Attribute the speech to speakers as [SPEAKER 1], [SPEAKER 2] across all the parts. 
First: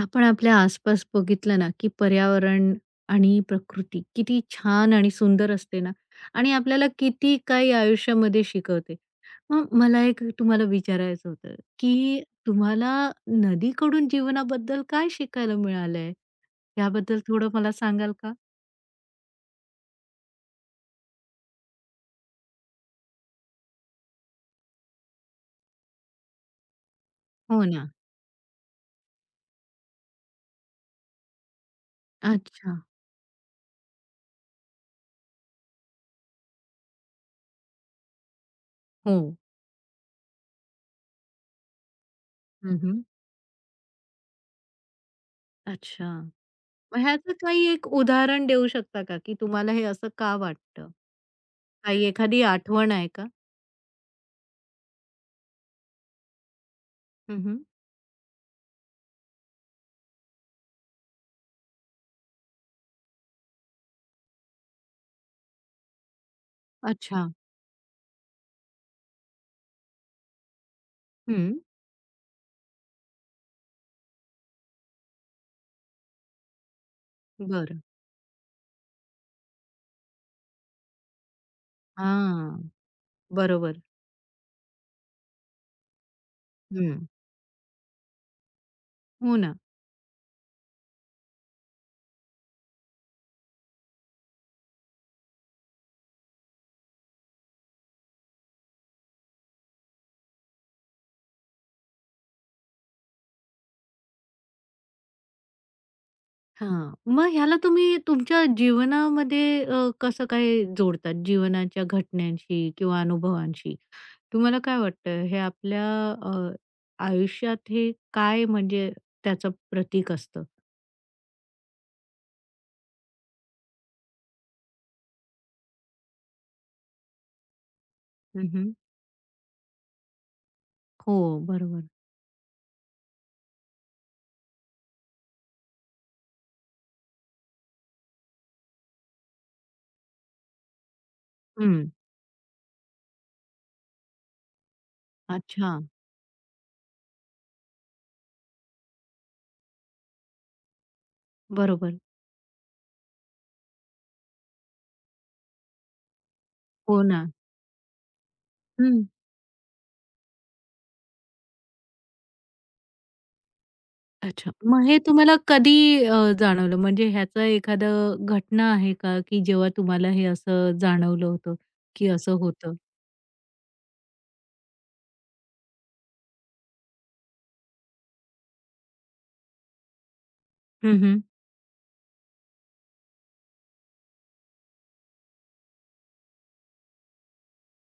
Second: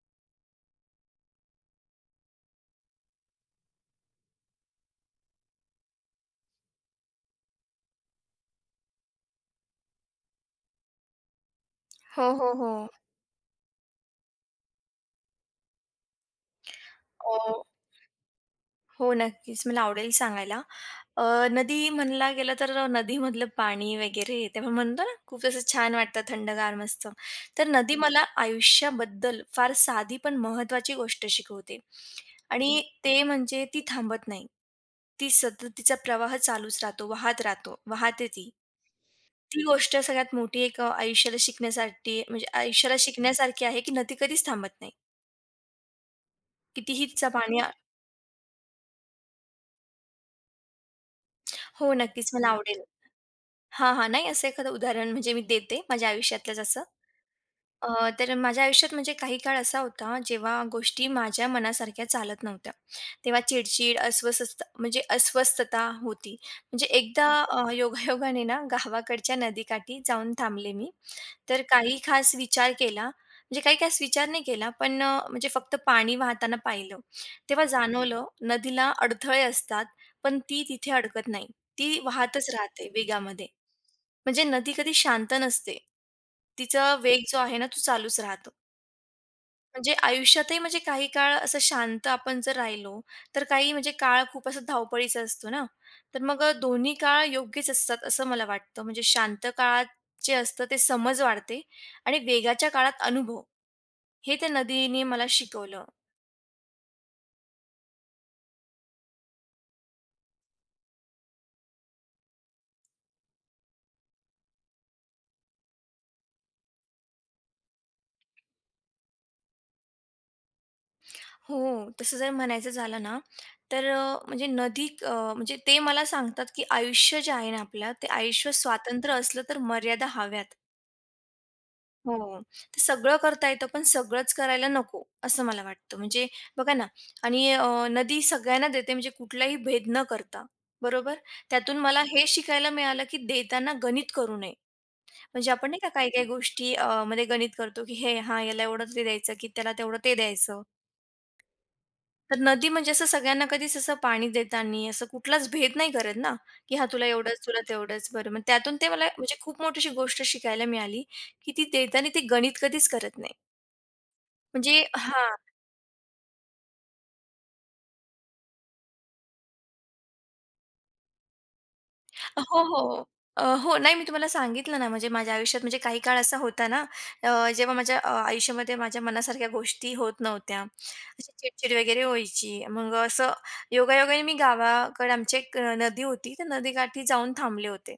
[SPEAKER 1] आपण आपल्या आसपास बघितलं ना, की पर्यावरण आणि प्रकृती किती छान आणि सुंदर असते ना आणि आपल्याला किती काही आयुष्यामध्ये शिकवते. मग मला एक तुम्हाला विचारायचं होतं, की
[SPEAKER 2] हो, हो, हो.
[SPEAKER 1] तुम्हाला नदीकडून जीवनाबद्दल काय शिकायला मिळालंय? याबद्दल थोडं
[SPEAKER 2] अ,
[SPEAKER 1] मला सांगाल का?
[SPEAKER 2] हो, नक्कीच. मला आवडेल सांगायला. अ, नदी म्हणला गेलं तर नदीमधलं पाणी वगैरे ते आपण म्हणतो ना, खूप असं छान वाटतं, थंडगार, मस्त.
[SPEAKER 1] हो
[SPEAKER 2] तर
[SPEAKER 1] ना.
[SPEAKER 2] नदी मला आयुष्याबद्दल फार साधी पण महत्त्वाची गोष्ट शिकवते
[SPEAKER 1] अच्छा.
[SPEAKER 2] आणि ते म्हणजे ती थांबत नाही. ती सतत तिचा प्रवाह चालूच राहतो, वाहत राहतो, वाहते ती.
[SPEAKER 1] हो.
[SPEAKER 2] ती गोष्ट सगळ्यात मोठी एक आयुष्याला शिकण्यासाठी म्हणजे आयुष्याला
[SPEAKER 1] हं,
[SPEAKER 2] शिकण्यासारखी आहे, की नदी कधीच थांबत नाही.
[SPEAKER 1] अच्छा. मग
[SPEAKER 2] कितीही तिचं
[SPEAKER 1] ह्याचं
[SPEAKER 2] पाणी
[SPEAKER 1] काही एक उदाहरण देऊ शकता का, की तुम्हाला हे असं का वाटतं?
[SPEAKER 2] हो,
[SPEAKER 1] काही
[SPEAKER 2] नक्कीच.
[SPEAKER 1] एखादी
[SPEAKER 2] मला आवडेल.
[SPEAKER 1] आठवण आहे का?
[SPEAKER 2] हां, हां. नाही असं एखादं उदाहरण म्हणजे मी देते माझ्या आयुष्यातलंच असं.
[SPEAKER 1] हं, हं.
[SPEAKER 2] तर माझ्या आयुष्यात म्हणजे काही काळ असा होता, जेव्हा गोष्टी माझ्या मनासारख्या चालत नव्हत्या. तेव्हा चिडचिड, अस्वस्थ म्हणजे अस्वस्थता होती. म्हणजे एकदा
[SPEAKER 1] अच्छा.
[SPEAKER 2] योगायोगाने ना गावाकडच्या नदीकाठी जाऊन थांबले मी.
[SPEAKER 1] हं.
[SPEAKER 2] तर काही खास विचार केला, म्हणजे काही खास विचार नाही केला, पण म्हणजे फक्त पाणी वाहताना पाहिलं. तेव्हा
[SPEAKER 1] बरं.
[SPEAKER 2] जाणवलं नदीला अडथळे असतात, पण ती तिथे अडकत नाही. ती वाहतच
[SPEAKER 1] हां.
[SPEAKER 2] राहते वेगामध्ये.
[SPEAKER 1] बरोबर.
[SPEAKER 2] म्हणजे नदी कधी शांत नसते. तिचा
[SPEAKER 1] हं.
[SPEAKER 2] वेग जो आहे ना, तो चालूच राहतो.
[SPEAKER 1] हो ना.
[SPEAKER 2] म्हणजे आयुष्यातही म्हणजे काही काळ असं शांत आपण जर राहिलो, तर काही म्हणजे काळ खूप असा धावपळीचा असतो ना. तर मग दोन्ही काळ योग्यच असतात असं मला वाटतं. म्हणजे शांत काळात जे असतं ते समज वाढते आणि वेगाच्या काळात अनुभव. हे त्या नदीने मला शिकवलं.
[SPEAKER 1] हां. मग ह्याला तुम्ही तुमच्या जीवनामध्ये कसं काय जोडतात? जीवनाच्या घटनांशी किंवा अनुभवांशी. तुम्हाला काय वाटतं हे आपल्या अ, आयुष्यात हे काय म्हणजे त्याचं प्रतीक असतं?
[SPEAKER 2] हो, तसं जर म्हणायचं झालं ना, तर म्हणजे नदी म्हणजे ते मला सांगतात, की आयुष्य जे आहे ना आपलं, ते
[SPEAKER 1] हं,
[SPEAKER 2] आयुष्य
[SPEAKER 1] हं.
[SPEAKER 2] स्वातंत्र्य असलं तर मर्यादा हव्यात.
[SPEAKER 1] हो, बरोबर.
[SPEAKER 2] हो. ते सगळं करता येतं, पण सगळंच करायला नको, असं मला वाटतं. म्हणजे बघा ना आणि नदी सगळ्यांना देते म्हणजे कुठलाही भेद न करता, बरोबर? त्यातून
[SPEAKER 1] हं.
[SPEAKER 2] मला हे शिकायला मिळालं, की देताना गणित करू नये. म्हणजे आपण
[SPEAKER 1] अच्छा.
[SPEAKER 2] नाही का काही-काही गोष्टी मध्ये गणित करतो, की हे हां, याला एवढं ते द्यायचं, की त्याला तेवढं ते द्यायचं.
[SPEAKER 1] बरोबर.
[SPEAKER 2] तर नदी म्हणजे असं सगळ्यांना कधीच असं पाणी देताना असं कुठलाच भेद नाही करत ना, की हां,
[SPEAKER 1] हो
[SPEAKER 2] तुला
[SPEAKER 1] ना.
[SPEAKER 2] एवढंच, तुला तेवढंच. बरं, मग त्यातून ते
[SPEAKER 1] हं.
[SPEAKER 2] मला म्हणजे खूप मोठी गोष्ट शिकायला मिळाली, की ती देताना ते गणित कधीच करत नाही.
[SPEAKER 1] अच्छा.
[SPEAKER 2] म्हणजे
[SPEAKER 1] मग हे
[SPEAKER 2] हां.
[SPEAKER 1] तुम्हाला कधी जाणवलं? म्हणजे ह्याचं एखादं घटना आहे का, की जेव्हा तुम्हाला हे असं जाणवलं होतं, की असं
[SPEAKER 2] हो,
[SPEAKER 1] होतं?
[SPEAKER 2] हो. हो. नाही मी तुम्हाला सांगितलं ना, म्हणजे माझ्या आयुष्यात म्हणजे काही काळ असा होता ना, जेव्हा माझ्या आयुष्यामध्ये माझ्या मनासारख्या गोष्टी होत नव्हत्या.
[SPEAKER 1] हं, हं.
[SPEAKER 2] अशी चिडचिड वगैरे व्हायची. मग असं योगायोगाने मी गावाकडे आमची एक नदी होती. त्या नदीकाठी जाऊन थांबले होते.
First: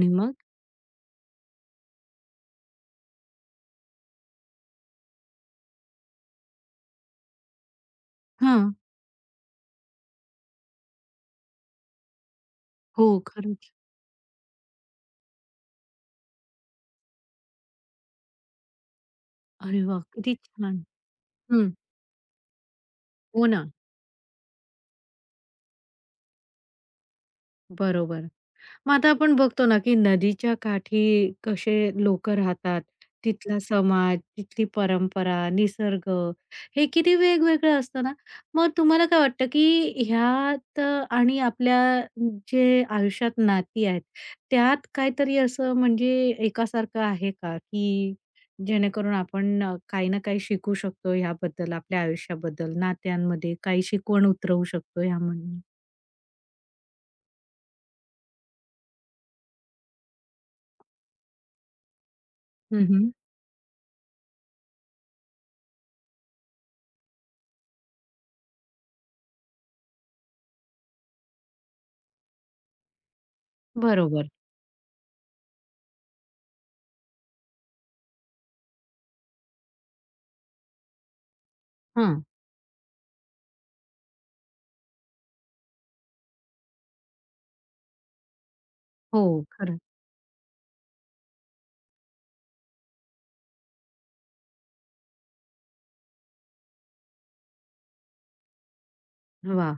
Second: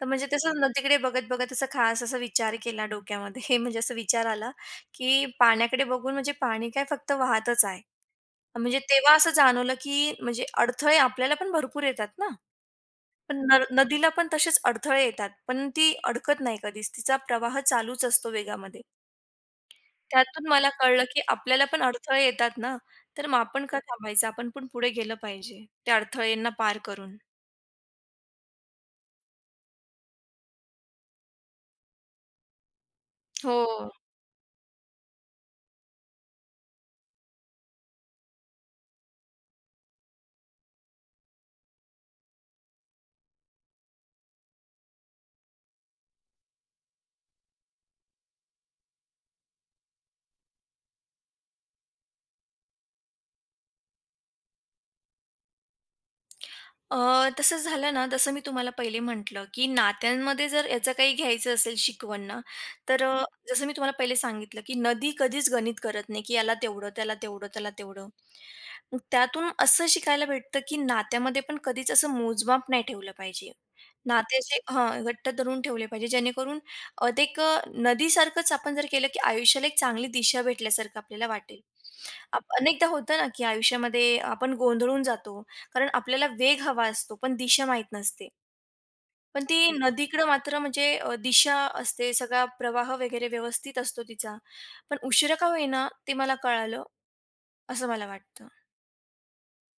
[SPEAKER 2] तर म्हणजे
[SPEAKER 1] मग?
[SPEAKER 2] तसं नदीकडे बघत-बघत असा खास असा विचार केला डोक्यामध्ये म्हणजे असा विचार आला, की पाण्याकडे बघून म्हणजे पाणी काय फक्त वाहतच आहे.
[SPEAKER 1] हां.
[SPEAKER 2] म्हणजे तेव्हा असं जाणवलं, की म्हणजे अडथळे आपल्याला पण भरपूर येतात ना.
[SPEAKER 1] हो,
[SPEAKER 2] पण
[SPEAKER 1] खरंच.
[SPEAKER 2] नदीला पण तसेच अडथळे येतात, पण ती अडकत नाही कधीच. तिचा प्रवाह चालूच असतो वेगामध्ये.
[SPEAKER 1] अरे वा, किती
[SPEAKER 2] त्यातून मला
[SPEAKER 1] छान.
[SPEAKER 2] कळलं, की आपल्याला
[SPEAKER 1] हं.
[SPEAKER 2] पण अडथळे येतात ना, तर मग
[SPEAKER 1] हो
[SPEAKER 2] आपण
[SPEAKER 1] ना.
[SPEAKER 2] का थांबायचं? आपण पण पुढे गेलं पाहिजे, त्या अडथळ्यांना पार करून.
[SPEAKER 1] बरोबर. मग आता आपण बघतो ना, की नदीच्या काठी कसे लोकं राहतात, तिथला
[SPEAKER 2] हो.
[SPEAKER 1] समाज, तिथली परंपरा, निसर्ग हे किती वेगवेगळं असतं ना. मग तुम्हाला काय वाटतं, की ह्यात आणि आपल्या जे आयुष्यात नाती आहेत, त्यात काहीतरी असं म्हणजे एकासारखं आहे का, की जेणेकरून आपण काही ना काही शिकू शकतो ह्याबद्दल, आपल्या आयुष्याबद्दल, नात्यांमध्ये काही शिकवण उतरवू शकतो ह्यामधून?
[SPEAKER 2] अ, तसं झालं ना, जसं मी तुम्हाला पहिले म्हटलं, की नात्यांमध्ये जर याचं काही घ्यायचं असेल शिकवण ना, तर
[SPEAKER 1] हं,
[SPEAKER 2] जसं मी तुम्हाला पहिले सांगितलं, की नदी कधीच गणित करत नाही, की याला तेवढं, त्याला तेवढं, त्याला तेवढं. मग त्यातून असं शिकायला भेटतं, की नात्यामध्ये पण कधीच असं मोजमाप नाही ठेवलं पाहिजे.
[SPEAKER 1] बरोबर.
[SPEAKER 2] नाते असे हां, घट्ट धरून ठेवले पाहिजे, जेणेकरून ते एक नदीसारखंच आपण जर केलं, की आयुष्याला एक चांगली दिशा भेटल्यासारखं आपल्याला वाटेल.
[SPEAKER 1] हां.
[SPEAKER 2] अनेकदा होतं ना, की आयुष्यामध्ये आपण गोंधळून जातो. कारण आपल्याला वेग हवा असतो, पण दिशा माहीत नसते. पण
[SPEAKER 1] हो,
[SPEAKER 2] ती नदीकडं मात्र म्हणजे दिशा असते, सगळा प्रवाह वगैरे व्यवस्थित असतो तिचा. पण उशिरा का होईना ते मला कळालं, असं मला वाटतं.
[SPEAKER 1] वाह!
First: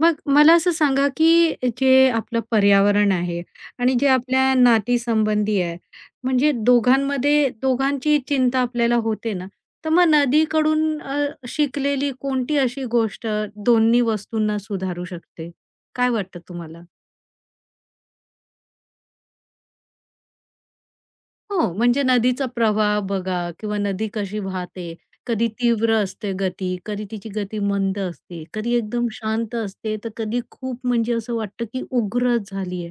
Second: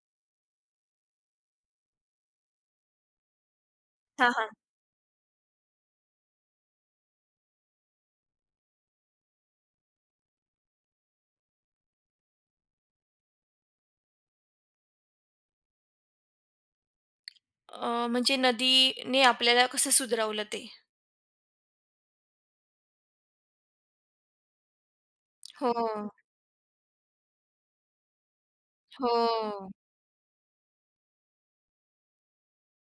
[SPEAKER 1] मग मला असं सांगा, की जे आपलं पर्यावरण आहे आणि जे
[SPEAKER 2] हां, हां.
[SPEAKER 1] आपल्या नातीसंबंधी आहे, म्हणजे दोघांमध्ये दोघांची चिंता आपल्याला होते ना, तर मग नदीकडून शिकलेली कोणती अशी गोष्ट दोन्ही वस्तूंना सुधारू शकते? काय वाटतं तुम्हाला?
[SPEAKER 2] म्हणजे नदीने आपल्याला कसं सुधरवलं ते.
[SPEAKER 1] हो, म्हणजे नदीचा प्रवाह बघा किंवा नदी कशी वाहते. कधी तीव्र
[SPEAKER 2] हो,
[SPEAKER 1] असते गती, कधी तिची गती मंद असते, कधी एकदम शांत
[SPEAKER 2] हो,
[SPEAKER 1] असते, तर कधी खूप म्हणजे असं वाटतं, की उग्रच झाली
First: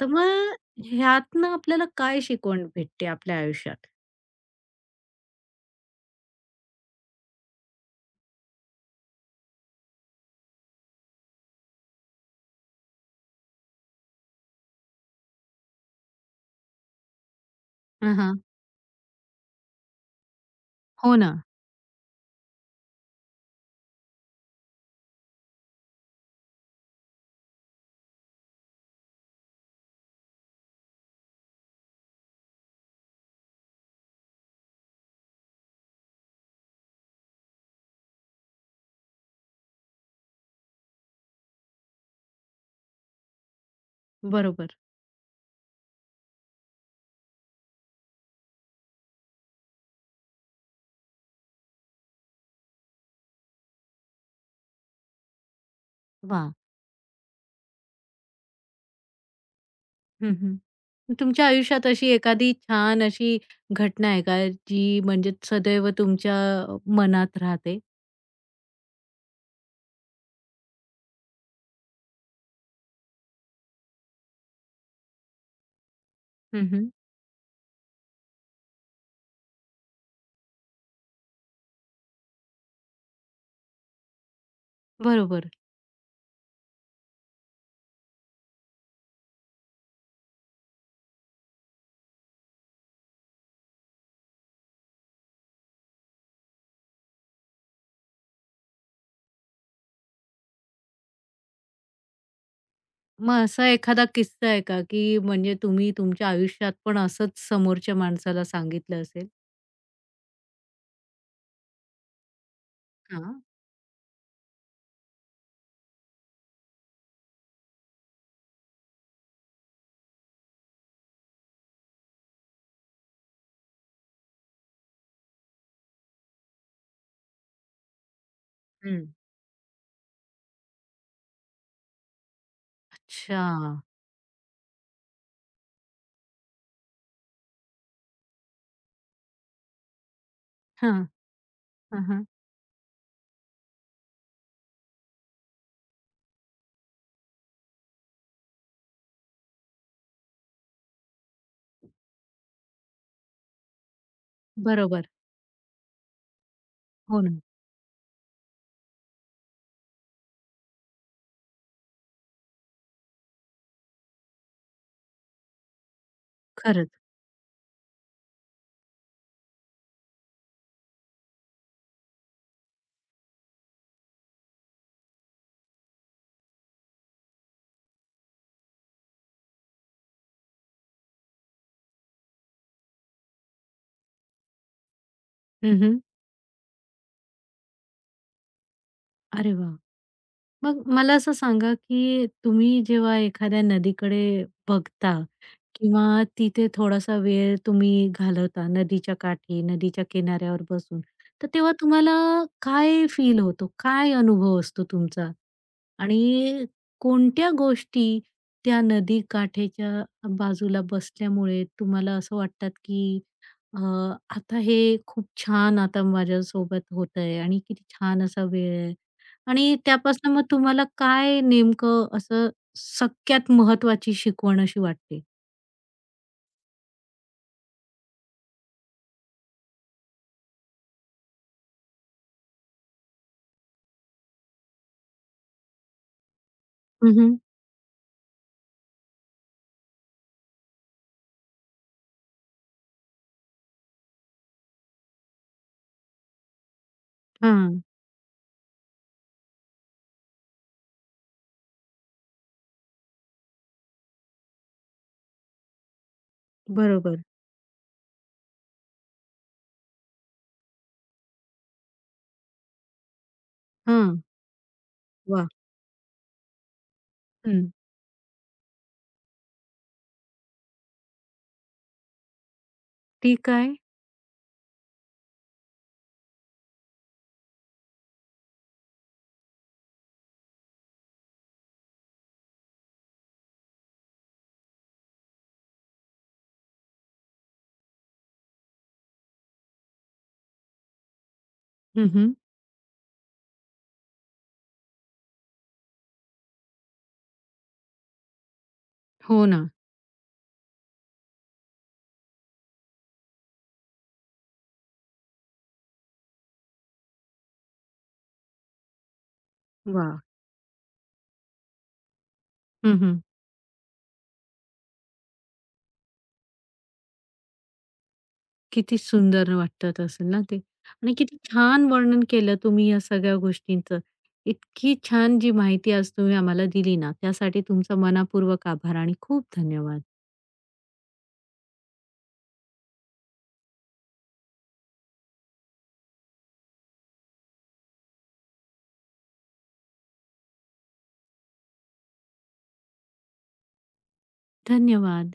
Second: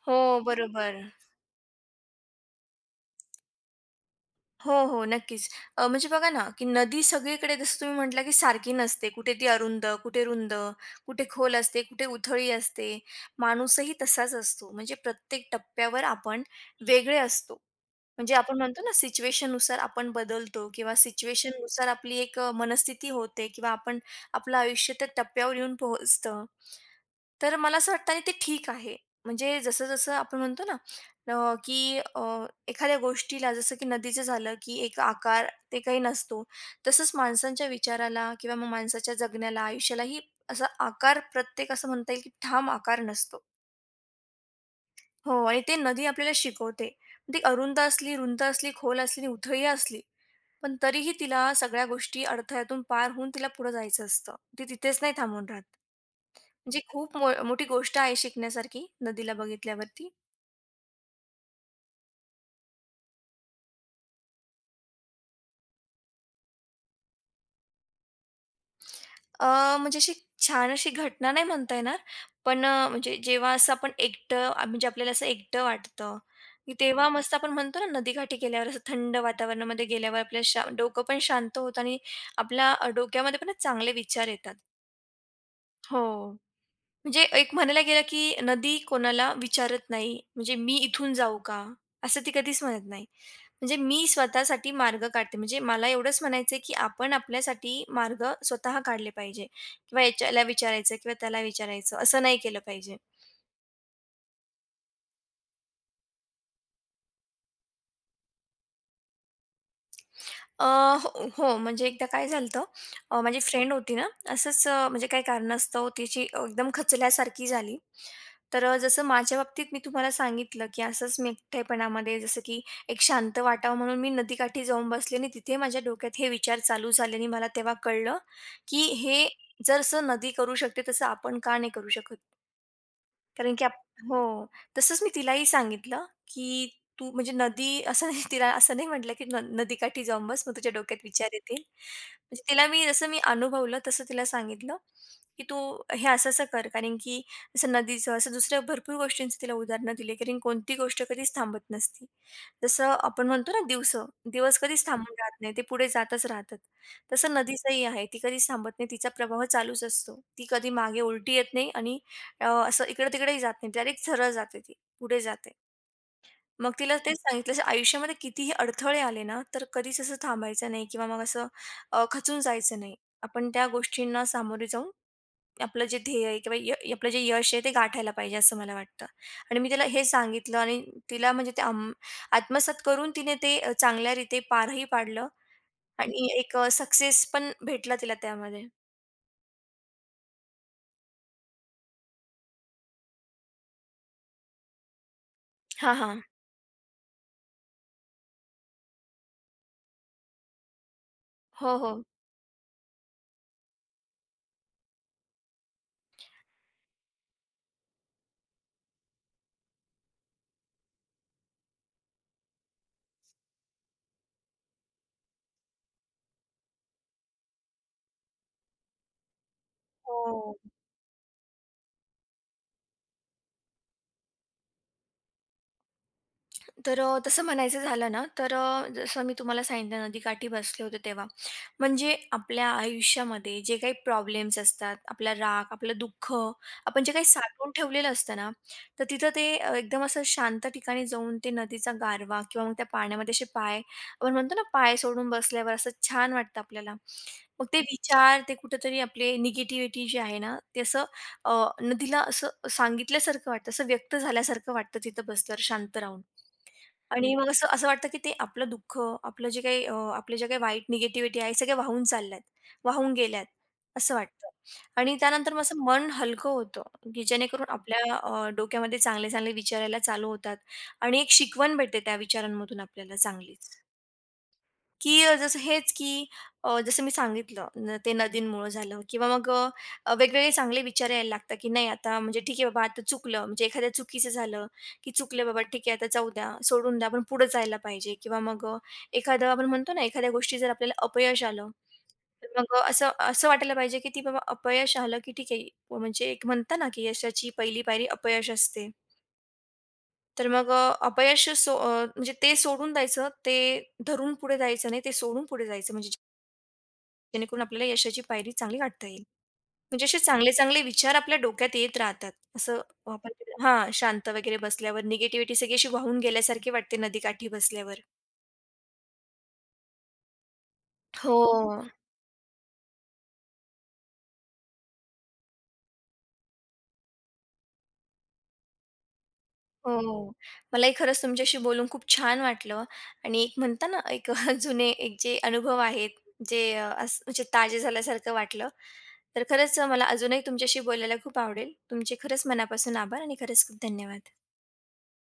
[SPEAKER 1] तर
[SPEAKER 2] हो,
[SPEAKER 1] मग
[SPEAKER 2] बरोबर.
[SPEAKER 1] ह्यातनं आपल्याला काय शिकवण भेटते आपल्या आयुष्यात?
[SPEAKER 2] हो, हो. नक्कीच. म्हणजे बघा ना, की नदी सगळीकडे जसं तुम्ही म्हटला, की सारखी नसते. कुठे ती अरुंद, कुठे रुंद, कुठे खोल असते, कुठे उथळी असते. माणूसही तसाच असतो. म्हणजे प्रत्येक टप्प्यावर आपण वेगळे असतो. म्हणजे
[SPEAKER 1] हां,
[SPEAKER 2] आपण म्हणतो ना सिच्युएशननुसार आपण बदलतो किंवा
[SPEAKER 1] हो ना.
[SPEAKER 2] सिच्युएशननुसार आपली एक मनस्थिती होते किंवा आपण आपलं आयुष्य त्या टप्प्यावर येऊन पोहोचतं. तर मला असं वाटतं आणि ते ठीक आहे. म्हणजे जसं-जसं आपण म्हणतो ना अ, की अ, एखाद्या गोष्टीला जसं की नदीचं झालं की एक आकार ते काही नसतो. तसंच माणसांच्या विचाराला किंवा मग माणसाच्या जगण्याला, आयुष्यालाही असा आकार प्रत्येक असं म्हणता येईल की ठाम आकार नसतो.
[SPEAKER 1] बरोबर.
[SPEAKER 2] हो आणि ते नदी आपल्याला शिकवते. ती अरुंद असली, रुंद असली, खोल असली आणि उथळी असली, पण तरीही तिला सगळ्या गोष्टी अडथळ्यातून पार होऊन तिला पुढे जायचं असतं. ती तिथेच नाही थांबून राहत.
[SPEAKER 1] वाह!
[SPEAKER 2] म्हणजे खूप मोठी गोष्ट आहे शिकण्यासारखी नदीला बघितल्यावरती.
[SPEAKER 1] हं, हं. तुमच्या आयुष्यात अशी एखादी छान अशी घटना आहे का, जी म्हणजे सदैव तुमच्या मनात राहते?
[SPEAKER 2] अ, म्हणजे अशी छान अशी घटना नाही म्हणता येणार, पण म्हणजे जेव्हा असं आपण म्हणजे आपल्याला असं एकटं वाटतं,
[SPEAKER 1] हं,
[SPEAKER 2] की
[SPEAKER 1] हं.
[SPEAKER 2] तेव्हा मस्त आपण म्हणतो ना नदीकाठी गेल्यावर असं थंड वातावरणामध्ये गेल्यावर आपल्या डोकं पण शांत होतं आणि आपल्या डोक्यामध्ये पण चांगले विचार येतात.
[SPEAKER 1] बरोबर.
[SPEAKER 2] हो. म्हणजे एक म्हणायला गेलं, की नदी कोणाला विचारत नाही, म्हणजे "मी इथून जाऊ का?" असं ती कधीच म्हणत नाही. म्हणजे मी स्वतःसाठी मार्ग काढते. म्हणजे मला एवढंच म्हणायचंय, की आपण आपल्यासाठी मार्ग स्वतः काढले पाहिजे किंवा याच्याला विचारायचं किंवा त्याला विचारायचं असं नाही केलं पाहिजे.
[SPEAKER 1] मग असा एखादा किस्सा आहे का, की म्हणजे तुम्ही तुमच्या आयुष्यात पण असंच समोरच्या माणसाला सांगितलं असेल?
[SPEAKER 2] अ, हो, हो. म्हणजे एकदा काय झालं
[SPEAKER 1] हां.
[SPEAKER 2] माझी फ्रेंड होती ना, असंच म्हणजे काही कारणास्तव तिची एकदम खचल्यासारखी झाली. तर जसं माझ्या बाबतीत मी तुम्हाला सांगितलं, की असंच मी एकटेपणामध्ये जसं की एक शांत वाटावं म्हणून मी नदीकाठी जाऊन बसले आणि तिथे माझ्या डोक्यात हे विचार चालू झाले आणि मला तेव्हा कळलं, की
[SPEAKER 1] हं.
[SPEAKER 2] हे जसं नदी करू शकते तसं आपण का नाही करू शकत?
[SPEAKER 1] अच्छा.
[SPEAKER 2] कारण की हो. तसंच मी तिलाही सांगितलं, की "तू म्हणजे नदी" असं नाही तिला असं नाही म्हटलं, की नदीकाठी जाऊन बस, मग तुझ्या
[SPEAKER 1] हां.
[SPEAKER 2] डोक्यात विचार येतील."
[SPEAKER 1] हां, हां.
[SPEAKER 2] म्हणजे तिला मी जसं मी अनुभवलं तसं तिला सांगितलं, की "तू हे असं-असं कर." कारण की असं नदीचं, असं दुसऱ्या भरपूर गोष्टींची तिला उदाहरणं दिली. कारण कोणती गोष्ट कधीच थांबत नसते. जसं आपण म्हणतो ना दिवसं, दिवस कधीच
[SPEAKER 1] बरोबर.
[SPEAKER 2] थांबून राहत नाही. ते पुढे जातच राहतात.
[SPEAKER 1] हो
[SPEAKER 2] तसं
[SPEAKER 1] ना.
[SPEAKER 2] नदीचंही आहे. ती कधीच थांबत नाही. तिचा प्रवाह चालूच असतो. ती कधी मागे उलटी येत नाही आणि असं इकडे-तिकडेही जात नाही, डायरेक्ट सरळ जाते ती, पुढे जाते. मग
[SPEAKER 1] खरंच.
[SPEAKER 2] तिला तेच सांगितलं, "अशा आयुष्यामध्ये कितीही अडथळे आले ना, तर कधीच असं थांबायचं नाही किंवा मग असं खचून जायचं नाही. आपण त्या गोष्टींना सामोरे जाऊन आपलं जे ध्येय आहे किंवा आपलं जे यश आहे ते गाठायला पाहिजे," असं मला वाटतं. आणि मी तिला हे सांगितलं आणि तिला म्हणजे ते आत्मसात करून तिने ते चांगल्यारीते पारही पाडलं
[SPEAKER 1] हं,
[SPEAKER 2] आणि एक सक्सेस पण भेटला तिला त्यामध्ये.
[SPEAKER 1] अरे वाह! मग मला असं सांगा, की तुम्ही जेव्हा एखाद्या नदीकडे बघता
[SPEAKER 2] हां,
[SPEAKER 1] किंवा
[SPEAKER 2] हां.
[SPEAKER 1] तिथे थोडासा वेळ तुम्ही घालवता नदीच्या काठी, नदीच्या किनाऱ्यावर बसून, तर तेव्हा
[SPEAKER 2] हो, हो.
[SPEAKER 1] तुम्हाला काय फील होतो? काय अनुभव असतो तुमचा? आणि कोणत्या गोष्टी त्या नदी काठेच्या बाजूला बसल्यामुळे तुम्हाला असं वाटतात, की अ, आता हे खूप छान आता माझ्यासोबत होतंय आणि किती छान असा वेळ आहे आणि त्यापासून मग
[SPEAKER 2] हो.
[SPEAKER 1] तुम्हाला काय नेमकं असं सगळ्यात महत्वाची शिकवण अशी वाटते?
[SPEAKER 2] तर तसं म्हणायचं झालं ना, तर जसं मी तुम्हाला सांगितलं नदीकाठी बसले होते तेव्हा. म्हणजे आपल्या आयुष्यामध्ये जे काही प्रॉब्लेम्स असतात, आपला राग, आपलं दुःख, आपण
[SPEAKER 1] हं,
[SPEAKER 2] जे काही
[SPEAKER 1] हं.
[SPEAKER 2] साठवून ठेवलेलं असतं ना, तर तिथं ते एकदम असं शांत ठिकाणी जाऊन ते नदीचा गारवा किंवा मग त्या पाण्यामध्ये असे पाय आपण म्हणतो ना, पाय सोडून बसल्यावर असं छान वाटतं आपल्याला. मग ते
[SPEAKER 1] हां,
[SPEAKER 2] विचार, ते कुठेतरी आपले निगेटिव्हिटी जी आहे ना, ते असं अ, नदीला असं सांगितल्यासारखं वाटतं, असं व्यक्त झाल्यासारखं वाटतं तिथं बसल्यावर शांत राहून.
[SPEAKER 1] बरोबर.
[SPEAKER 2] आणि मग असं असं वाटतं की ते आपलं दुःख, आपलं जे काही आपले जे काही वाईट निगेटिव्हिटी आहे, सगळे वाहून चालल्यात, वाहून गेल्यात, असं
[SPEAKER 1] हां,
[SPEAKER 2] वाटतं. आणि
[SPEAKER 1] वाह!
[SPEAKER 2] त्यानंतर मग असं मन हलकं होतं, की
[SPEAKER 1] हं.
[SPEAKER 2] जेणेकरून आपल्या डोक्यामध्ये चांगले-चांगले विचार यायला चालू होतात आणि एक शिकवण भेटते त्या विचारांमधून आपल्याला
[SPEAKER 1] ती
[SPEAKER 2] चांगलीच.
[SPEAKER 1] काय?
[SPEAKER 2] की जसं हेच की जसं मी सांगितलं न ते नदींमुळं झालं किंवा मग वेगवेगळे चांगले विचार यायला लागतात की नाही आता म्हणजे ठीक आहे बाबा आता चुकलं म्हणजे एखाद्या चुकीचं झालं की चुकलं बाबा ठीक आहे आता जाऊ द्या सोडून द्या आपण पुढे जायला पाहिजे किंवा मग एखादं आपण म्हणतो ना एखाद्या गोष्टी जर आपल्याला अपयश आलं
[SPEAKER 1] हं, हं.
[SPEAKER 2] तर मग असं असं वाटायला पाहिजे की ती बाबा अपयश आलं की ठीक आहे व म्हणजे एक म्हणता ना की यशाची पहिली पायरी अपयश असते
[SPEAKER 1] हो ना.
[SPEAKER 2] तर मग अ, अपयश सो अ, म्हणजे ते सोडून द्यायचं ते धरून पुढे जायचं नाही ते सोडून पुढे जायचं म्हणजे जेणेकरून आपल्याला यशाची पायरी चांगली गाठता येईल. म्हणजे असे
[SPEAKER 1] वाह!
[SPEAKER 2] चांगले-चांगले विचार आपल्या डोक्यात येत राहतात. असं
[SPEAKER 1] हं,
[SPEAKER 2] आपण हां, शांत वगैरे बसल्यावर निगेटिव्हिटी सगळी अशी वाहून गेल्यासारखी वाटते नदीकाठी बसल्यावर.
[SPEAKER 1] किती सुंदर वाटत असेल ना ते आणि
[SPEAKER 2] हो,
[SPEAKER 1] किती छान वर्णन केलं तुम्ही या सगळ्या गोष्टींचं. इतकी छान जी माहिती आज तुम्ही आम्हाला दिली ना, त्यासाठी तुमचा मनापूर्वक आभार आणि खूप धन्यवाद.
[SPEAKER 2] हो. मलाही खरंच तुमच्याशी बोलून खूप छान वाटलं आणि एक म्हणता ना, एक जुने एक जे अनुभव आहेत, जे असं म्हणजे ताजे झाल्यासारखं वाटलं. तर खरंच मला अजूनही तुमच्याशी बोलायला खूप आवडेल. तुमचे खरंच मनापासून आभार आणि खरंच खूप धन्यवाद.
[SPEAKER 1] धन्यवाद.